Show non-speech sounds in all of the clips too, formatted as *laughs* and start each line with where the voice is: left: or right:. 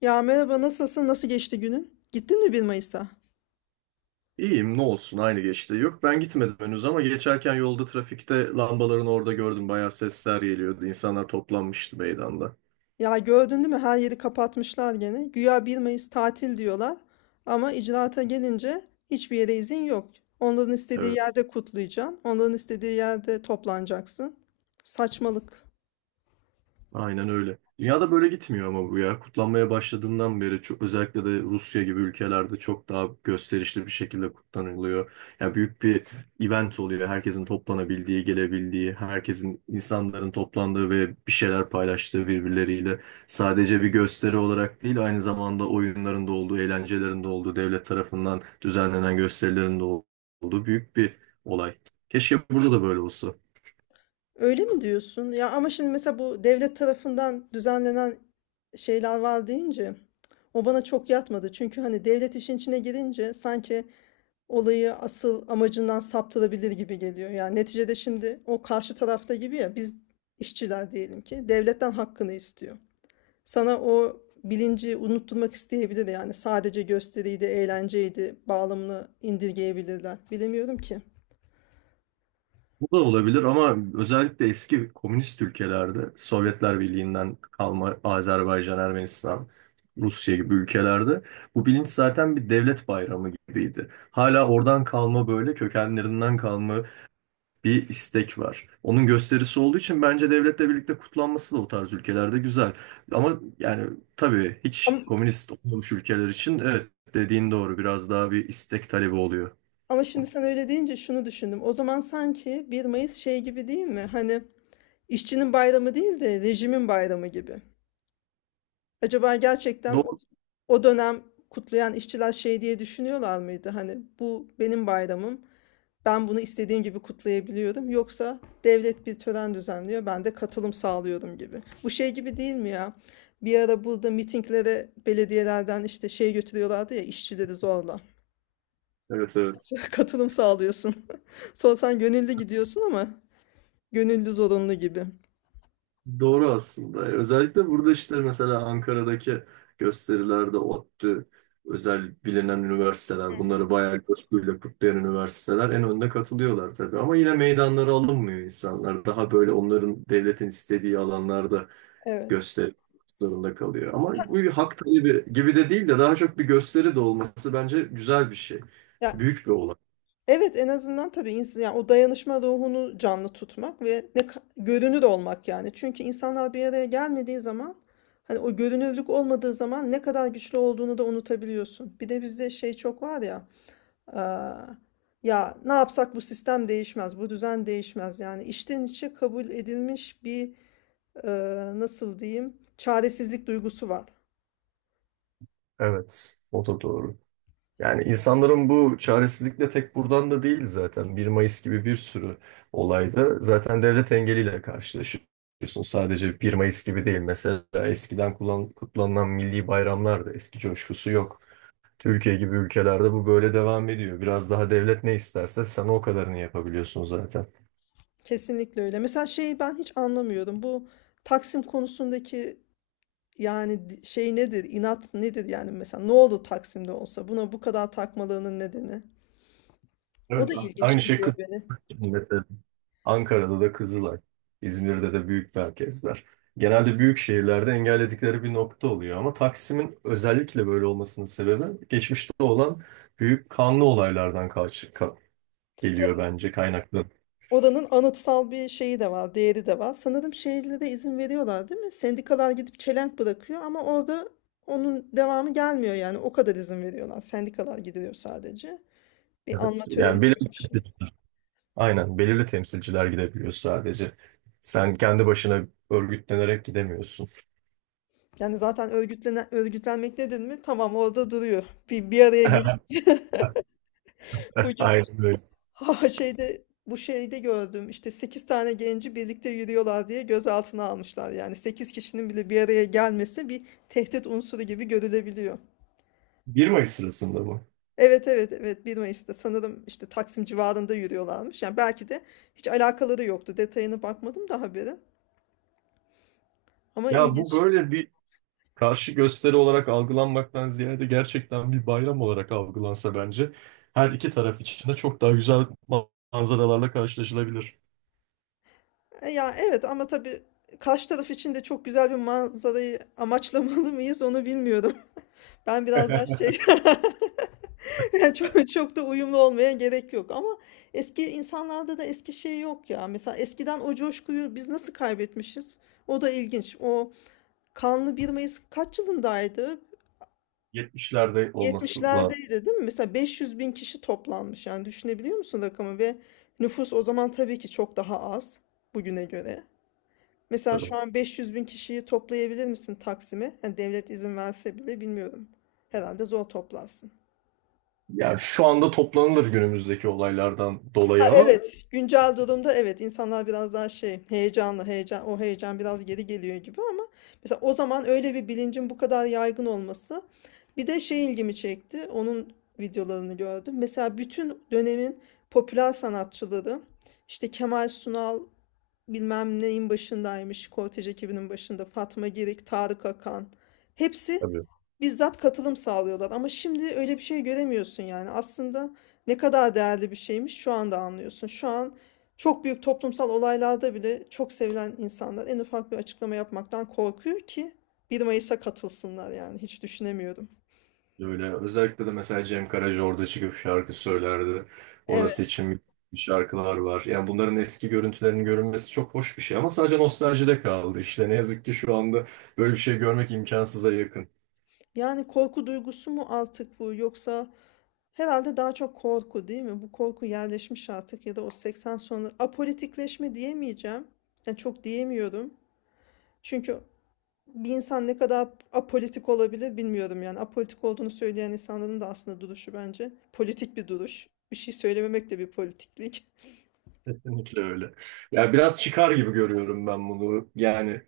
left: Ya merhaba, nasılsın? Nasıl geçti günün? Gittin mi bir Mayıs'a?
right: İyiyim ne olsun aynı geçti. Yok ben gitmedim henüz ama geçerken yolda trafikte lambaların orada gördüm. Bayağı sesler geliyordu. İnsanlar toplanmıştı meydanda.
left: Ya gördün değil mi? Her yeri kapatmışlar gene. Güya bir Mayıs tatil diyorlar. Ama icraata gelince hiçbir yere izin yok. Onların istediği
right: Evet.
left: yerde kutlayacaksın. Onların istediği yerde toplanacaksın. Saçmalık.
right: Aynen öyle. Dünyada böyle gitmiyor ama bu ya. Kutlanmaya başladığından beri çok, özellikle de Rusya gibi ülkelerde çok daha gösterişli bir şekilde kutlanılıyor. Ya büyük bir event oluyor. Herkesin toplanabildiği, gelebildiği, herkesin insanların toplandığı ve bir şeyler paylaştığı birbirleriyle. Sadece bir gösteri olarak değil, aynı zamanda oyunların da olduğu, eğlencelerin de olduğu, devlet tarafından düzenlenen gösterilerin de olduğu büyük bir olay. Keşke burada da böyle olsa.
left: Öyle mi diyorsun? Ya ama şimdi mesela bu devlet tarafından düzenlenen şeyler var deyince o bana çok yatmadı. Çünkü hani devlet işin içine girince sanki olayı asıl amacından saptırabilir gibi geliyor. Yani neticede şimdi o karşı tarafta gibi, ya biz işçiler diyelim ki devletten hakkını istiyor. Sana o bilinci unutturmak isteyebilir, yani sadece gösteriydi, eğlenceydi bağlamını indirgeyebilirler. Bilemiyorum ki.
right: Bu da olabilir ama özellikle eski komünist ülkelerde, Sovyetler Birliği'nden kalma Azerbaycan, Ermenistan, Rusya gibi ülkelerde bu bilinç zaten bir devlet bayramı gibiydi. Hala oradan kalma böyle kökenlerinden kalma bir istek var. Onun gösterisi olduğu için bence devletle birlikte kutlanması da o tarz ülkelerde güzel. Ama yani tabii hiç
left: Ama,
right: komünist olmamış ülkeler için evet dediğin doğru biraz daha bir istek talebi oluyor.
left: ama şimdi sen öyle deyince şunu düşündüm. O zaman sanki bir Mayıs şey gibi değil mi? Hani işçinin bayramı değil de rejimin bayramı gibi. Acaba gerçekten o,
right: Doğru.
left: o dönem kutlayan işçiler şey diye düşünüyorlar mıydı? Hani bu benim bayramım. Ben bunu istediğim gibi kutlayabiliyorum. Yoksa devlet bir tören düzenliyor, ben de katılım sağlıyorum gibi. Bu şey gibi değil mi ya? Bir ara burada mitinglere belediyelerden işte şey götürüyorlardı ya, işçileri zorla.
right: Evet, evet.
left: *laughs* Katılım sağlıyorsun. *laughs* Sonra sen gönüllü gidiyorsun ama gönüllü zorunlu gibi.
right: Doğru aslında. Özellikle burada işte mesela Ankara'daki gösterilerde ODTÜ, özel bilinen üniversiteler, bunları bayağı coşkuyla kutlayan üniversiteler en önde katılıyorlar tabii. Ama yine meydanlara alınmıyor insanlar. Daha böyle onların devletin istediği alanlarda
left: Evet.
right: gösteri zorunda kalıyor. Ama bu bir hak talebi gibi de değil de daha çok bir gösteri de olması bence güzel bir şey.
left: Ya
right: Büyük bir olay.
left: evet, en azından tabii insan yani o dayanışma ruhunu canlı tutmak ve görünür olmak yani. Çünkü insanlar bir araya gelmediği zaman, hani o görünürlük olmadığı zaman ne kadar güçlü olduğunu da unutabiliyorsun. Bir de bizde şey çok var ya, aa, ya ne yapsak bu sistem değişmez, bu düzen değişmez. Yani içten içe kabul edilmiş bir e, nasıl diyeyim çaresizlik duygusu var.
right: Evet, o da doğru. Yani insanların bu çaresizlikle tek buradan da değil zaten. 1 Mayıs gibi bir sürü olayda zaten devlet engeliyle karşılaşıyorsun. Sadece 1 Mayıs gibi değil. Mesela eskiden kutlanılan milli bayramlar da eski coşkusu yok. Türkiye gibi ülkelerde bu böyle devam ediyor. Biraz daha devlet ne isterse sen o kadarını yapabiliyorsun zaten.
left: Kesinlikle öyle. Mesela şeyi ben hiç anlamıyorum. Bu Taksim konusundaki Yani şey nedir, inat nedir yani mesela ne oldu Taksim'de olsa buna bu kadar takmalarının nedeni. O
right: Evet.
left: da ilginç
right: Aynı şey
left: geliyor
right: kız
left: beni.
right: Ankara'da da Kızılay, İzmir'de de büyük merkezler. Genelde büyük şehirlerde engelledikleri bir nokta oluyor ama Taksim'in özellikle böyle olmasının sebebi geçmişte olan büyük kanlı olaylardan geliyor
left: Tabii.
right: bence kaynaklı.
left: Oranın anıtsal bir şeyi de var, değeri de var. Sanırım şehirlere izin veriyorlar, değil mi? Sendikalar gidip çelenk bırakıyor ama orada onun devamı gelmiyor yani. O kadar izin veriyorlar. Sendikalar gidiyor sadece. Bir
right: Evet.
left: anma
right: Yani
left: töreni gibi bir şey.
right: aynen belirli temsilciler gidebiliyor sadece. Sen kendi başına örgütlenerek gidemiyorsun.
left: Yani zaten örgütlenen, örgütlenmek nedir mi? Tamam, orada duruyor. Bir araya
right: *laughs*
left: gelip bu
right: Aynen öyle.
left: ha, şeyde, bu şeyde gördüm işte 8 tane genci birlikte yürüyorlar diye gözaltına almışlar. Yani 8 kişinin bile bir araya gelmesi bir tehdit unsuru gibi görülebiliyor.
right: 1 Mayıs sırasında bu.
left: Evet evet evet, bir Mayıs'ta sanırım işte Taksim civarında yürüyorlarmış. Yani belki de hiç alakaları yoktu. Detayına bakmadım da haberin. Ama
right: Ya bu
left: ilginç.
right: böyle bir karşı gösteri olarak algılanmaktan ziyade gerçekten bir bayram olarak algılansa bence her iki taraf için de çok daha güzel manzaralarla karşılaşılabilir.
left: Ya evet, ama tabii karşı taraf için de çok güzel bir manzarayı amaçlamalı mıyız, onu bilmiyorum. *laughs* Ben biraz daha şey.
right: *laughs*
left: *laughs* *laughs* Çok, çok da uyumlu olmaya gerek yok ama eski insanlarda da eski şey yok ya. Mesela eskiden o coşkuyu biz nasıl kaybetmişiz? O da ilginç. O kanlı bir Mayıs kaç yılındaydı?
right: 70'lerde olması lazım.
left: 70'lerdeydi değil mi? Mesela 500 bin kişi toplanmış. Yani düşünebiliyor musun rakamı? Ve nüfus o zaman tabii ki çok daha az bugüne göre. Mesela şu
right: Tabii.
left: an 500 bin kişiyi toplayabilir misin Taksim'e? Yani devlet izin verse bile bilmiyorum. Herhalde zor toplarsın.
right: Yani şu anda toplanılır günümüzdeki olaylardan
left: Ha,
right: dolayı ama.
left: evet, güncel durumda evet, insanlar biraz daha şey, heyecanlı, heyecan, o heyecan biraz geri geliyor gibi ama mesela o zaman öyle bir bilincin bu kadar yaygın olması, bir de şey ilgimi çekti, onun videolarını gördüm, mesela bütün dönemin popüler sanatçıları, işte Kemal Sunal bilmem neyin başındaymış, Kortej ekibinin başında Fatma Girik, Tarık Akan, hepsi
right: Tabii.
left: bizzat katılım sağlıyorlar. Ama şimdi öyle bir şey göremiyorsun yani. Aslında ne kadar değerli bir şeymiş, şu anda anlıyorsun. Şu an çok büyük toplumsal olaylarda bile çok sevilen insanlar en ufak bir açıklama yapmaktan korkuyor ki bir Mayıs'a katılsınlar, yani hiç düşünemiyorum.
right: Öyle. Özellikle de mesela Cem Karaca orada çıkıp şarkı söylerdi. Orası
left: Evet,
right: için şarkılar var. Yani bunların eski görüntülerinin görünmesi çok hoş bir şey ama sadece nostaljide kaldı. İşte ne yazık ki şu anda böyle bir şey görmek imkansıza yakın.
left: yani korku duygusu mu artık bu, yoksa herhalde daha çok korku değil mi? Bu korku yerleşmiş artık, ya da o 80 sonra apolitikleşme diyemeyeceğim. Yani çok diyemiyorum. Çünkü bir insan ne kadar apolitik olabilir bilmiyorum yani. Apolitik olduğunu söyleyen insanların da aslında duruşu bence politik bir duruş. Bir şey söylememek de bir politiklik.
right: Kesinlikle öyle. Ya biraz çıkar gibi görüyorum ben bunu. Yani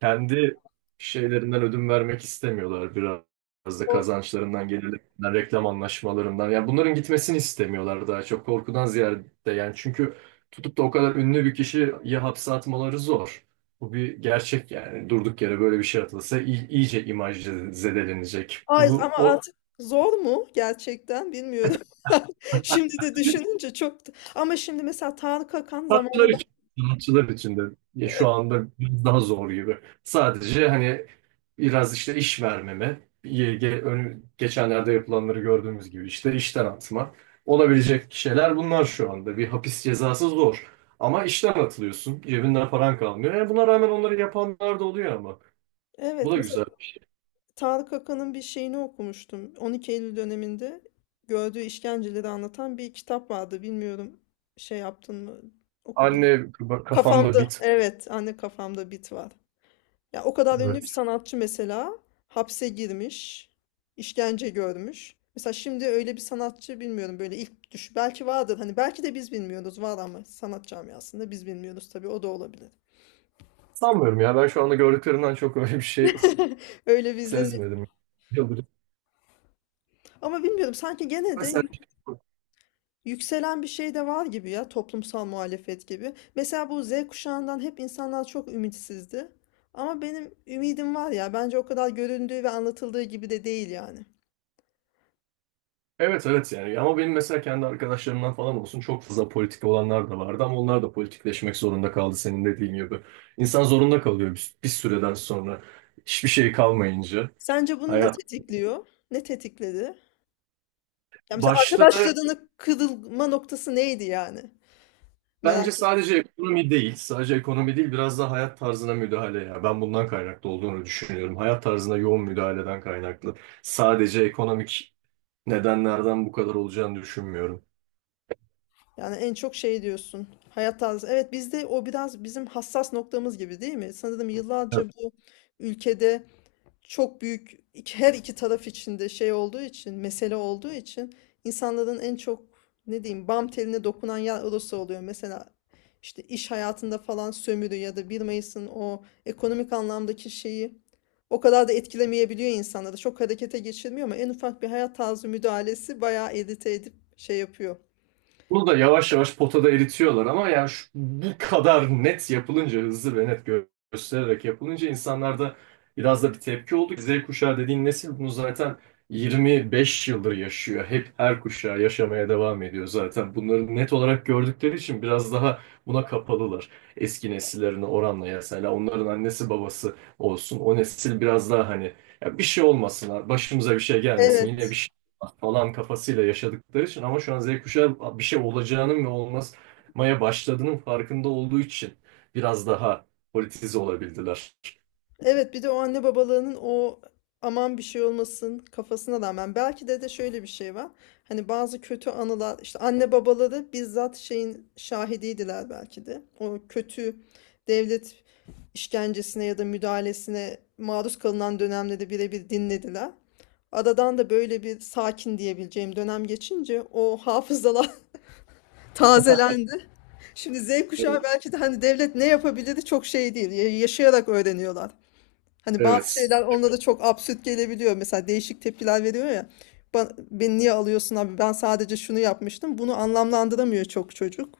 right: kendi şeylerinden ödün vermek istemiyorlar biraz. Biraz da
left: O,
right: kazançlarından, gelirlerinden, reklam anlaşmalarından. Yani bunların gitmesini istemiyorlar daha çok korkudan ziyade. Yani çünkü tutup da o kadar ünlü bir kişiyi hapse atmaları zor. Bu bir gerçek yani. Durduk yere böyle bir şey atılsa iyice imaj zedelenecek.
left: Ay,
right: Bu
left: ama
right: o
left: artık zor mu gerçekten bilmiyorum. *laughs* Şimdi de düşününce çok. Ama şimdi mesela Tarık Akan
right: Sanatçılar
left: zamanında
right: için, sanatçılar için de ya şu
left: E,
right: anda biraz daha zor gibi. Sadece hani biraz işte iş vermeme, geçenlerde yapılanları gördüğümüz gibi işte işten atma. Olabilecek şeyler bunlar şu anda. Bir hapis cezası zor. Ama işten atılıyorsun. Cebinden paran kalmıyor. E, buna rağmen onları yapanlar da oluyor ama. Bu
left: evet,
right: da
left: mesela
right: güzel.
left: Tarık Akan'ın bir şeyini okumuştum. 12 Eylül döneminde gördüğü işkenceleri anlatan bir kitap vardı. Bilmiyorum şey yaptın mı, okudun?
right: Anne kafamda
left: Kafamda,
right: bit.
left: evet, anne kafamda bit var. Ya o kadar ünlü bir
right: Evet.
left: sanatçı mesela hapse girmiş, işkence görmüş. Mesela şimdi öyle bir sanatçı bilmiyorum, böyle ilk düş belki vardır hani, belki de biz bilmiyoruz, var ama sanat camiasında biz bilmiyoruz tabii, o da olabilir.
right: Sanmıyorum ya. Ben şu anda gördüklerimden çok öyle bir şey
left: *laughs* Öyle bir izlenim.
right: sezmedim. Yıldırım.
left: Ama bilmiyorum, sanki gene de
right: Mesela
left: yükselen bir şey de var gibi, ya toplumsal muhalefet gibi. Mesela bu Z kuşağından hep insanlar çok ümitsizdi. Ama benim ümidim var ya, bence o kadar göründüğü ve anlatıldığı gibi de değil yani.
right: Evet, evet, yani ama benim mesela kendi arkadaşlarımdan falan olsun çok fazla politik olanlar da vardı ama onlar da politikleşmek zorunda kaldı senin dediğin gibi. İnsan zorunda kalıyor bir süreden sonra hiçbir şey kalmayınca.
left: Sence bunu ne
right: Hayat
left: tetikliyor? Ne tetikledi? Ya mesela
right: başta
left: arkadaşlarının kırılma noktası neydi yani?
right: bence
left: Merak et.
right: sadece ekonomi değil biraz da hayat tarzına müdahale ya ben bundan kaynaklı olduğunu düşünüyorum. Hayat tarzına yoğun müdahaleden kaynaklı sadece ekonomik nedenlerden bu kadar olacağını düşünmüyorum.
left: Yani en çok şey diyorsun, hayat tarzı. Evet, bizde o biraz bizim hassas noktamız gibi değil mi? Sanırım yıllarca bu ülkede çok büyük her iki taraf içinde şey olduğu için, mesele olduğu için insanların en çok, ne diyeyim, bam teline dokunan yer orası oluyor. Mesela işte iş hayatında falan sömürü ya da 1 Mayıs'ın o ekonomik anlamdaki şeyi o kadar da etkilemeyebiliyor insanları. Çok harekete geçirmiyor ama en ufak bir hayat tarzı müdahalesi bayağı edite edip şey yapıyor.
right: Bunu da yavaş yavaş potada eritiyorlar ama yani bu kadar net yapılınca, hızlı ve net göstererek yapılınca insanlarda biraz da bir tepki oldu. Z kuşağı dediğin nesil bunu zaten 25 yıldır yaşıyor. Hep her kuşağı yaşamaya devam ediyor zaten. Bunları net olarak gördükleri için biraz daha buna kapalılar. Eski nesillerine oranla mesela onların annesi babası olsun. O nesil biraz daha hani ya bir şey olmasın, başımıza bir şey gelmesin. Yine
left: Evet.
right: bir falan kafasıyla yaşadıkları için ama şu an Z kuşağı bir şey olacağının ve olmaya başladığının farkında olduğu için biraz daha politize olabildiler.
left: Evet, bir de o anne babalığının o aman bir şey olmasın kafasına rağmen belki de şöyle bir şey var. Hani bazı kötü anılar, işte anne babaları bizzat şeyin şahidiydiler belki de. O kötü devlet işkencesine ya da müdahalesine maruz kalınan dönemde de birebir dinlediler. Aradan da böyle bir sakin diyebileceğim dönem geçince o hafızalar *laughs* tazelendi. Şimdi Z
right: Evet.
left: kuşağı belki de, hani devlet ne yapabilir çok şey değil, yaşayarak öğreniyorlar. Hani bazı
right: Evet.
left: şeyler onlara çok absürt gelebiliyor. Mesela değişik tepkiler veriyor ya. Beni niye alıyorsun abi? Ben sadece şunu yapmıştım. Bunu anlamlandıramıyor çok çocuk.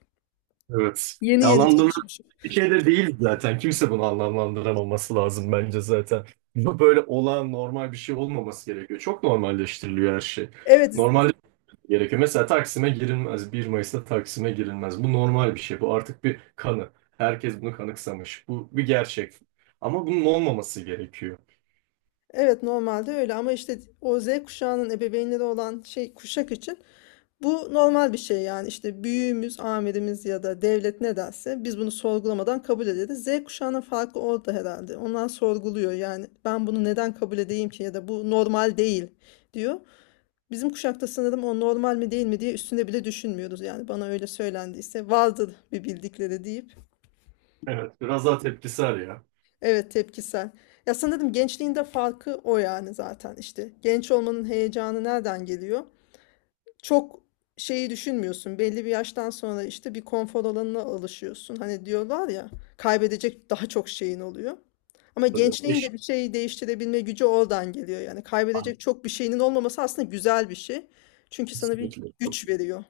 right: Evet.
left: Yeni
right: Ya
left: yeni
right: anlamlı
left: tanışmışım.
right: bir şey de değil zaten. Kimse bunu anlamlandıramaması lazım bence zaten. Bu böyle olan normal bir şey olmaması gerekiyor. Çok normalleştiriliyor her şey.
left: Evet,
right: Normal gerekiyor. Mesela Taksim'e girilmez. 1 Mayıs'ta Taksim'e girilmez. Bu normal bir şey. Bu artık bir kanı. Herkes bunu kanıksamış. Bu bir gerçek. Ama bunun olmaması gerekiyor.
left: evet, normalde öyle ama işte o Z kuşağının ebeveynleri olan şey kuşak için bu normal bir şey, yani işte büyüğümüz, amirimiz ya da devlet ne derse biz bunu sorgulamadan kabul ederiz. Z kuşağının farkı orada herhalde. Onlar sorguluyor, yani ben bunu neden kabul edeyim ki, ya da bu normal değil diyor. Bizim kuşakta sanırım o normal mi değil mi diye üstüne bile düşünmüyoruz. Yani bana öyle söylendiyse vardır bir bildikleri deyip.
right: Evet. Biraz daha tepkisel ya.
left: Evet, tepkisel. Ya sanırım gençliğinde farkı o yani, zaten işte. Genç olmanın heyecanı nereden geliyor? Çok şeyi düşünmüyorsun. Belli bir yaştan sonra işte bir konfor alanına alışıyorsun. Hani diyorlar ya, kaybedecek daha çok şeyin oluyor. Ama
right: Tabii.
left: gençliğin
right: Eş.
left: de bir şeyi değiştirebilme gücü oradan geliyor. Yani
right: Aynen.
left: kaybedecek çok bir şeyinin olmaması aslında güzel bir şey. Çünkü sana bir
right: Kesinlikle.
left: güç veriyor.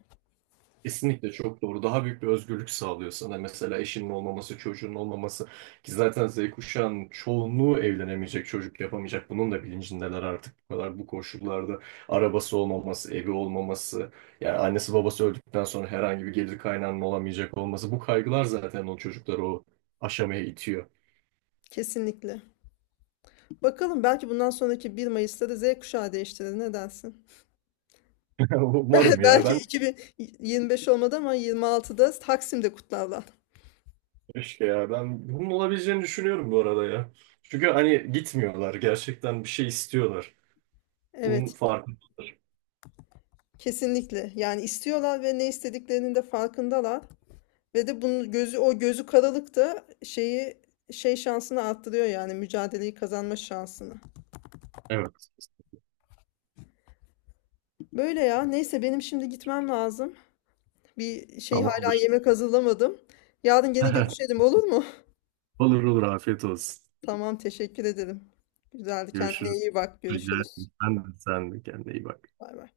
right: Kesinlikle çok doğru. Daha büyük bir özgürlük sağlıyor sana. Mesela eşinin olmaması, çocuğun olmaması. Ki zaten Z kuşağının çoğunluğu evlenemeyecek, çocuk yapamayacak. Bunun da bilincindeler artık bu kadar bu koşullarda. Arabası olmaması, evi olmaması. Yani annesi babası öldükten sonra herhangi bir gelir kaynağının olamayacak olması. Bu kaygılar zaten o çocukları o aşamaya itiyor.
left: Kesinlikle. Bakalım, belki bundan sonraki bir Mayıs'ta da Z kuşağı değiştirir. Ne dersin?
right: *laughs* Umarım
left: *laughs*
right: ya.
left: Belki
right: Ben
left: 2025 olmadı ama 26'da Taksim'de kutlarlar.
right: keşke ya. Ben bunun olabileceğini düşünüyorum bu arada ya. Çünkü hani gitmiyorlar. Gerçekten bir şey istiyorlar. Bunun
left: Evet,
right: farkı.
left: kesinlikle. Yani istiyorlar ve ne istediklerinin de farkındalar. Ve de bunun gözü, o gözü karalık da şeyi, şey şansını arttırıyor yani, mücadeleyi kazanma şansını.
right: Evet.
left: Böyle ya. Neyse, benim şimdi gitmem lazım. Bir şey hala
right: Tamamdır.
left: yemek hazırlamadım. Yarın gene
right: *laughs*
left: görüşelim, olur mu?
right: Olur, olur, afiyet olsun.
left: Tamam, teşekkür ederim. Güzeldi. Kendine
right: Görüşürüz.
left: iyi bak.
right: Rica
left: Görüşürüz.
right: ederim. Sen de, sen de kendine iyi bak.
left: Bay bay.